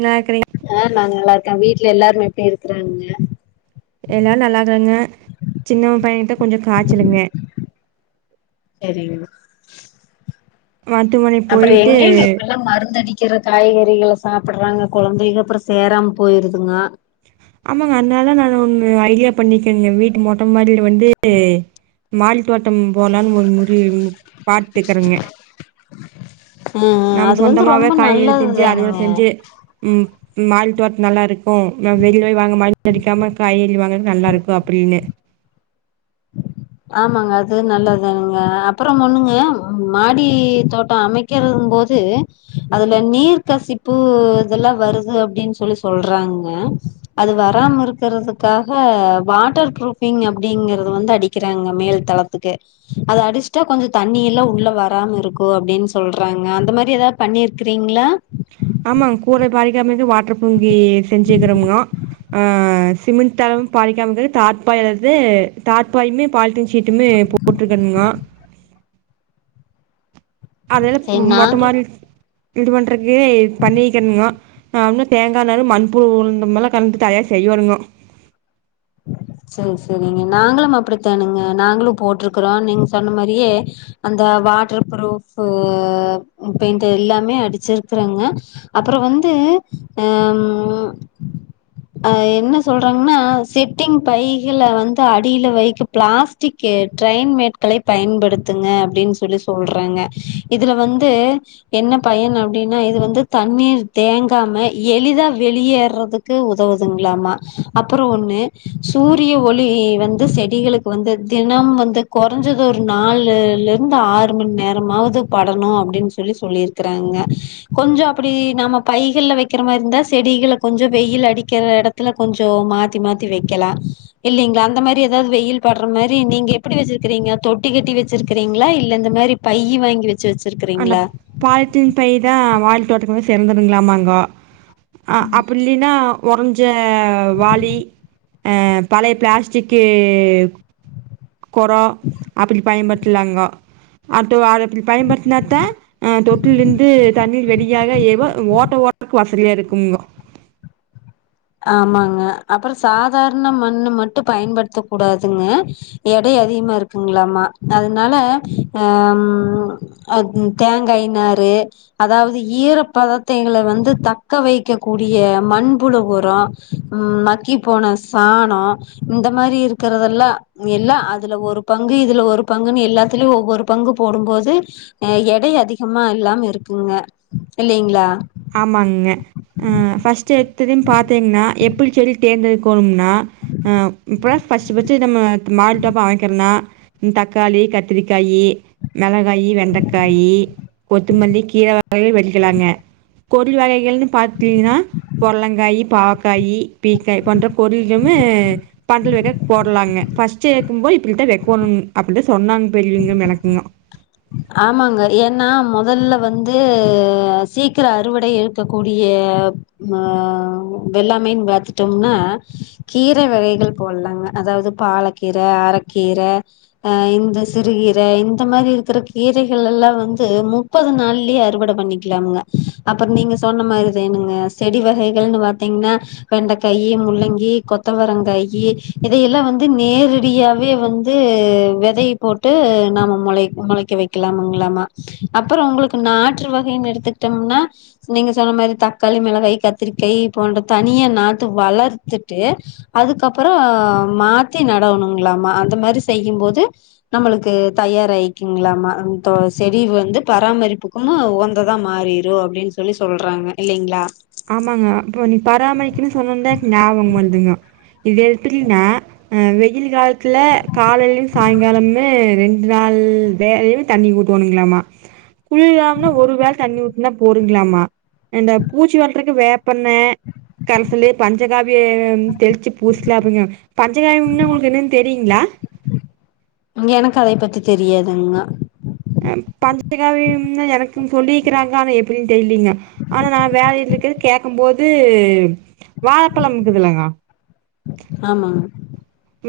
இனாகிரே ஆ நா நல்லா இருக் வீட்ல எல்லாருமே எப்டி இருக்கறாங்கங்க எல்லா நல்லாக்கறாங்க சின்னவன் பையன்ட்ட கொஞ்சோ காய்ச்சலுங்க செரிங் மாத்துமொனி அப்றோ எங்கீங் இப்பெல்லா மருந்தடி க்கிற காய்கறிகள சாப்டறாங்க கொழந்தைகங்க அப்றோ சேராம போயிருதுங்கோ ஆமாங்க அதனால நானு ஒண்ணு ஐடியா பண்ணிக்கேங்க வீட்டு மொட்ட மாடில வந்து மாடி தோட்டம் போலான்னு மு முடி பாட்டுக்கிறங்க ம் ம் நம்ம அது வந்து சொந்தமாவே ரொம்ப காய்கறி நல்லது செஞ்சு தானுங்க அறுவட செஞ்சு ம் மால் தோட்டோ நல்லா இருக்கு நாம் வெளில போய் வாங்காம மருந்தடிக்காம காய்கறி வாங்கறது நல்லாருக்கு அப்டின்னு ஆமாங்க அது நல்லது தானுங்க அப்றோமொண்ணுங்க மாடி தோட்டோ அமை க்கிறதுங்கும்போது அதுல நீர் கசிப்பு இதெல்லா வருது அப்டின்னு சொல்லி சொல்றாங்க அது வராம இருக்கறதுக்காக வாட்டர் ப்ரூபிங் அப்டிங்கற து வந்து அடிக்கறாங்க மேல் தளத்துக்கு அது அடிச்சிட்டா கொஞ்சோ தண்ணி எல்லா உள்ள வராம இருக்கு அப்டின்னு சொல்றாங்க அந்த மாரி எதா பண்ணிருக்கிறீங்ளா? ஆமாங்க கூர பாதிக்காம இருக்க வாட்டர் பூரூஙி செஞ்சுக்கிறோம்ங்கோ ஆ சிமெண்ட் தளமும் பாதிக்காம இருக்க தார்பாய் அல்லது தார்பாயுமே பாலிட்டீன் ஷீட்டுமே போ போட்டிருக்கணுங்கோ அத சரி மொட்ட நாங்களு மாடி இது பண்றக்கு பண்ணிருக்கணுங்கோ ஆ உன்னு தேங்கா நாரு மண்புழு உரமு கலந்து தயார் செய்யோனுங்கோ செரி செரிங்க நாங்களு அப்படித் தாணுங்க நாங்களு போட்ருக்றோ நீங்க சொன்ன மாரியே அந்த வாட்டர் ஃப்ரூஃபு பெயிண்ட் எல்லாமே அடிச்சிருக்குறங்க அப்பற வந்து அ ம் அ என்ன சொல்றாங்கன்னா சிட் ட்டிங் பைகள வந்து அடியில வைக்கு பிளாஸ்டிக் ட்ரென்மேட்களை பயன்படுத்துங்க அப்டின் சொல்லி சொல்றாங்க இதுல வந்து என்ன பயன் அப்டின்னா இது வந்து தண்ணீர் தேங்காம எளிதா வெளியேறதுக் உதவுதுங்ளாமா அப்பறோ ஒன்னு சூரிய ஒளி வந்து செடிகளுக்கு வந்து தினம் வந்து கொறஞ்சு ஒரு நாலுல இருந்து ஆறு மணி நேரமாவது படனு அப்டின் சொல்லி சொல்லிருக்கறாங்க கொஞ்சோ அப்டி நாம பைகள்ல வக்கிற மாரி இருந்தா செடிகள கொஞ்சோ வெயில் அடிக்கிற எடத் த்துல கொஞ்சோ மாத்தி மாத்தி வக்கலா இல்லிங்ளா அந்த மாரி எதாவது வெயில் படுற மாரி நீங்க எப்டி வச்சிருக்றீங்க தொட்டி கட்டி வச்சிருக்றீங்ளா இல்ல இந்த மாரி பையி வாங்கி வச்சு அந்த வச்சிருக்றீங்ளா பாலித்தீன் பை தா மாடி தோட்டத்துக்கு சிறந்ததுங்களாமாங்கோ ஆ அப்ப லிவ் நா ஒரஞ்ச வாளி அ பழைய பிளாஸ்டிக்கு கொடோ அப்டி பயன்படுத்தலாம்ங்கோ அப் டு வாலட் இப்டி பயன்படுத்தினாதா தொட்டிலருந்து தண்ணீர் வெளிய ஏதா எவோ ஓட்ட ஓட்டக்கு வசதியா இருக்கும்ங்க ஆமாங்க அப்பற சாதாரண மண்ணு மட்டு பயன்படுத்த கூடாதுங்க எடை அதிகமா இருக்குங்களாமா அதனால ஹ ம் அத் தேங்காய் நாறு அதாவது ஈரப்பதத்தைங்கள வந்து தக்க வைக்க கூடிய மண்புழு உ உரோ மக்கி போன சாணோ இந்த மாரி இருக்கிறதெல்லா எல்லா அதுல ஒரு பங்கு இதுல ஒரு பங்குன் எல்லாத்துலயு ஒவ்வொரு பங்கு போடு போது அ எடை அதிகமா இல்லாம இருக்குங்க இல்லைங்ளா ஆமாங்ங்க அ ஃபர்ஸ்ட்டு எடுத்திரிம் பாத்தீங்னா எப்டி சொல்லி தேர்ந்த கோணுனா அ இப்ப ஃபர்ஸ்ட்டு ஃபர்ஸ்ட்டு நம்ம மாருடப்பா அமைக்கணுனா தக்காளி கத்திரிக்காயி மெளகாயி வெண்டக்காயி கொத்துமல்லி கீர வகைகள் வெளிக்கலாங்க பொரி வகைகள்ன் பாத்திங்னா பொட்லங்காயி பாவக்காயி பீக்காய் போன்ற பொறிகுமே தண்டுலுட போட்லாங்க ஃபர்ஸ்ட் எக்கு போது இப்டிதா வக்கோணு அப்டி தா சொன்னாங்க பெரியவங்க எனக்கு முன்ன ஆமாங்க ஏன்னா மொதல்ல வந்து சீக்கிர அறுவடை இருக்க கூடிய ஆ வெள்ளாமைன் பாத்துட்டோம்னா கீர வகைகள் போட்லாங்க அதாது பாலக்கீர அரக்கீர அ இந்த சிறுகீர இந்த மாரி இருக்கறக் கீரைகள்லெலா வந்து முப்பது நாள்ள அறுவடை பண்ணிக்கலாம்ங்க அப்பற நீங்க சொன்ன மாரி தாணுங்க செடி வகைகள்ன் பாத்திங்னா வெண்டைக்காயி முள்ளங்கி கொத்தவரங்காயி இதையெல்லாம் வந்து நேரடியாவே வந் து வெதை போட்டு நாம மொளை மொளைக்க வைக் கலாங்ளாமா அப்பற உங்களுக்கு நாற்று வகைன்னு எடுத்துட்டம்னா நீங்க சொன்ன மாரி தக்காளி மெளகாயி கத்திரிக்காயி போன்ற தனியா நாத்து வளர்த்துட்டு அதுக்கப்பற மாத்தி நடவு ணுங்களாமா அந்த மாரி செய்யும்போது நம்மளுக்கு தயாராய் க்குங்ளாமா நம் தோ செடி வந்து பராமரிப்புக்குமோ உவந்ததா மாறிரு அப்டின் சொல்லி சொல்றாங்க இல்லைங்ளா ஆமாங்க இப்ப நீ பராமரிக்கணு சொன்னோன்தா எனக் நாபகம் வருதுங்கோ இது எப்பிடின்னா அ வெயில் காலத்துல காலேலயு சாங்காலமுமே ரெண்டு நாள் வேலை தண்ணி ஊத்தனோங்களாமா குள்யாம்னா ஒரு வேல தண்ணி ஊத்துனா போருங்களாமா இந்த பூச்சி வெரட்ரக்கு வேப்பெண்ண கன்சலு பஞ்சகாபிய தெளிச்சு பூசலாபிங்க பஞ்சகாயம்னா ஒங்களுக்கு என்னன் தெரியுங்ளா எனக்கு அத பத்தி தெரியாதுங்க பஞ்சகாவியம்ன்னா எனக்கு சொல்லிருக்குறாங்க ஆனா எப்டின் தெர்லீங்க ஆனா நா வேலேல இருக்கறே கேக்கம் போது வாழப்பழம் இருக்குதுலங்க ஆமாங்க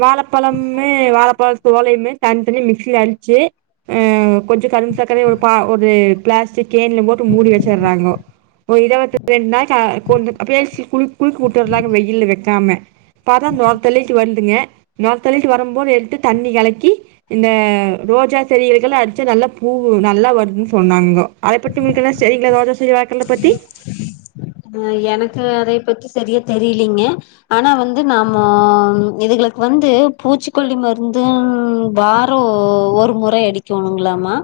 வாழப்பழம்மே வாழப்பழ தோளையுமே தனி தனியா மிக்சில அடுச்சு அ கொஞ்சொ கரும்புசக்கரயு ஒரு பா ஒரு பிளாஸ்டிக் கேன்ல போட்டு மூடி வச்சற்றாங்கோ ஒரு இரவத் ரெண் நாளைக்கு அ கொண்டு பேசி குள் குளிக்கி வுட்டமாரி வெயில்ல வக்காம பாத்தா நோர தள்ளிட்டு வருதுங்க நோர தள்ளிட்டு வரம்போது எடுத்து தண்ணி கலக்கி இந்த ரோஜா செடிகளுக்கல்லா அடுச்சு நல்லா பூ நல்லா வருதுன் சொன்னாங்கோ அதபத்தி இருக்கேல சைட்ல ஒரு சில ஆ எனக்கு அதை பத்தி சரியா தெரிலைங்க ஆனா வந்து நாம இதுகளுக்கு வந்து பூச்சிக்கொல்லி மருந்து வா ட்ரு ஒரு முறை அடிக்கோணுங்களாமா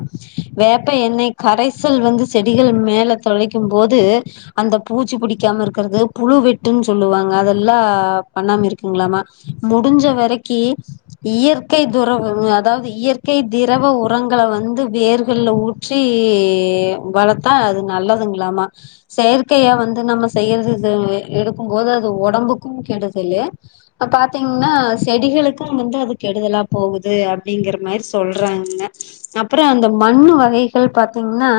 வேப்ப எண்ணெய் கரைசல் வந்து செடிகள் மேல தொளிக்கும் போது அந்த பூச்சி புடிக்காம இருக்குறது புழு வெட்டுன் சொல்லுவாங்க அதெல்லா பண்ணாம இருக்குங்ளாமா முடுஞ்ச வரக்கி இயற்கை துரவ அதாவது இயற்கை திரவ உரங்கள வந்து வேர்கள்ல ஊத் த்தி வளத்தா அது நல்லதுங்ளாமா செயற்கையா வந்து நம்ம செய்யற இது இது எடுக்கும் போது அது ஒடம்புக்கும் கெடுதலு இப்ப பாத்தீங்ன்னா செடிகளுக்கும் வந்து அது கெடுதலா போவுது அப்டிங்கற மாரி சொல்றாங்கங்க அப்பறோ அந்த மண்ணு வகைகள் பாத்தீங்ன்னா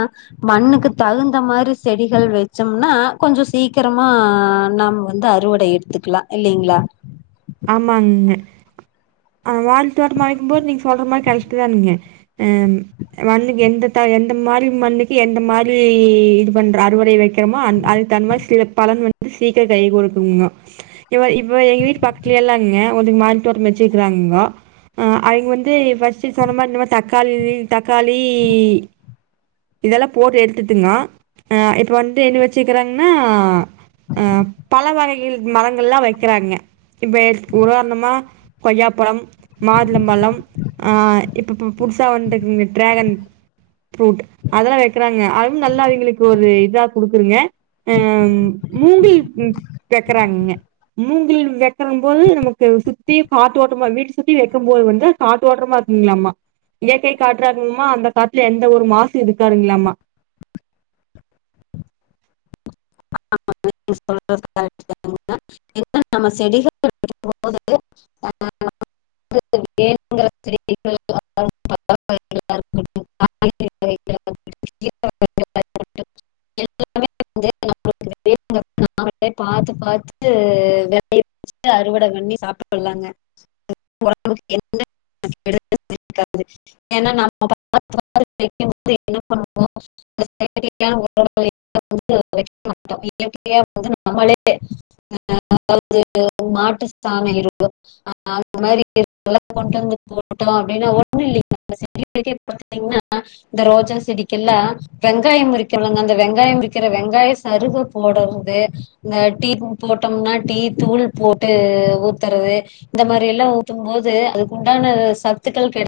மண்ணுக்கு தகுந்த மாரி செடிகள் வச்சோம்னா கொஞ்சோ சீக்கரமா நாம் வந்து அறுவடை எடுத்துக்கலா இல்லைங்ளா ஆமாங்கங்க ஆ வாழ தோட்டமா அமைக்கும் போது நீங்க சொல்ற மாரி கரெக்ட்தானுங்க அ ரெண்டு வெந்துட்டா எந்த மாரி மண்ணுக்கு எந்த மாரி இது பண்ற அறுவடை வைக்கிறோமோ அந் அதுக்கு தகுந்த மாரி கு பலன் வந்து சீக்கிரம் கை குடுக்குங்க இப்ப இப்ப எங்க வீட்டு பக் கத்லேலாங்க ஒரு மாடி தோட்டோ வச்சுருக்காங்கங்கோ அ அவய்ங்க வந்து ஃபர்ஸ்ட் சொன்ன மாரி இந்த மாரி தக்காளி தக்காளி இதல்லா போட்டு எடுத்துட்டுங்க இப்போ வந்து என்ன வச்சுக்கிறாங்கன்னா அ பழ வகைகள் மரங்கள் எல்லா வைக்கிறாங்க இப்ப உதாரணமா கொய்யாபழம் மாதுளம்பழம் ஆ இப்ப இப்ப இப்ப புதுசா வந்துருக்குங்க டிராகன் ஃப்ரூட் அதல்லா வைக்குறாங்க அது நல்லா அவய்களுக்கு ஒரு இதா குடுக்குருங்க அ மூங்கில் தக்கறாங்கங்க மூங்கில் வைக்கற போது நமக்கு சுத்தி காத்து ஓட்டமா வீட்ட சுத்தி வைக்கும் போது வந்து காட்டு ஓட்றமா இருக்குங்களாமா இயற்கை காற்று இருக்கும்மா அந்த காட்லே எந்த ஒரு மாசு இருக்காதுங்களாமா [unintelligible] இ நம்ம செடிகள் [unintelligible] [unintelligible] [unintelligible] எல்லாமே [unintelligible] பாத்து பாத்து [unintelligible] அறுவட பண்ணி சாப்பட்டுறாங்க உம்புக்கு என்ன [unintelligible] [unintelligible] ஏன்னா நம்மக்கும் [unintelligible] என்ன பண்ணுவோம் [unintelligible] [unintelligible] நமளே [unintelligible] [unintelligible] அ அது மாட்டுஸ்தானம் இருக்கு அ அந்த மாரில்லா கொண்டு வந்து போட்டோம் அப்டின்னு ஒண்ணு இல்லைங்க செ [unintelligible] பாத்தீங்கன்னா இந்த ரோஜா செடிக்கெல்லா வெங்காயம் இருக்குல்லங்க அந்த வெங்காயம் இருக்கிற வெங்காய சருக போடுறது இந்த டீ போட்டோம்னா டீ தூள் போட்டு ஊத்துறது இந்த மாரி எல்லா‌ஊத்தும் போது அதுக்கு உண்டான சத்துக்கள் க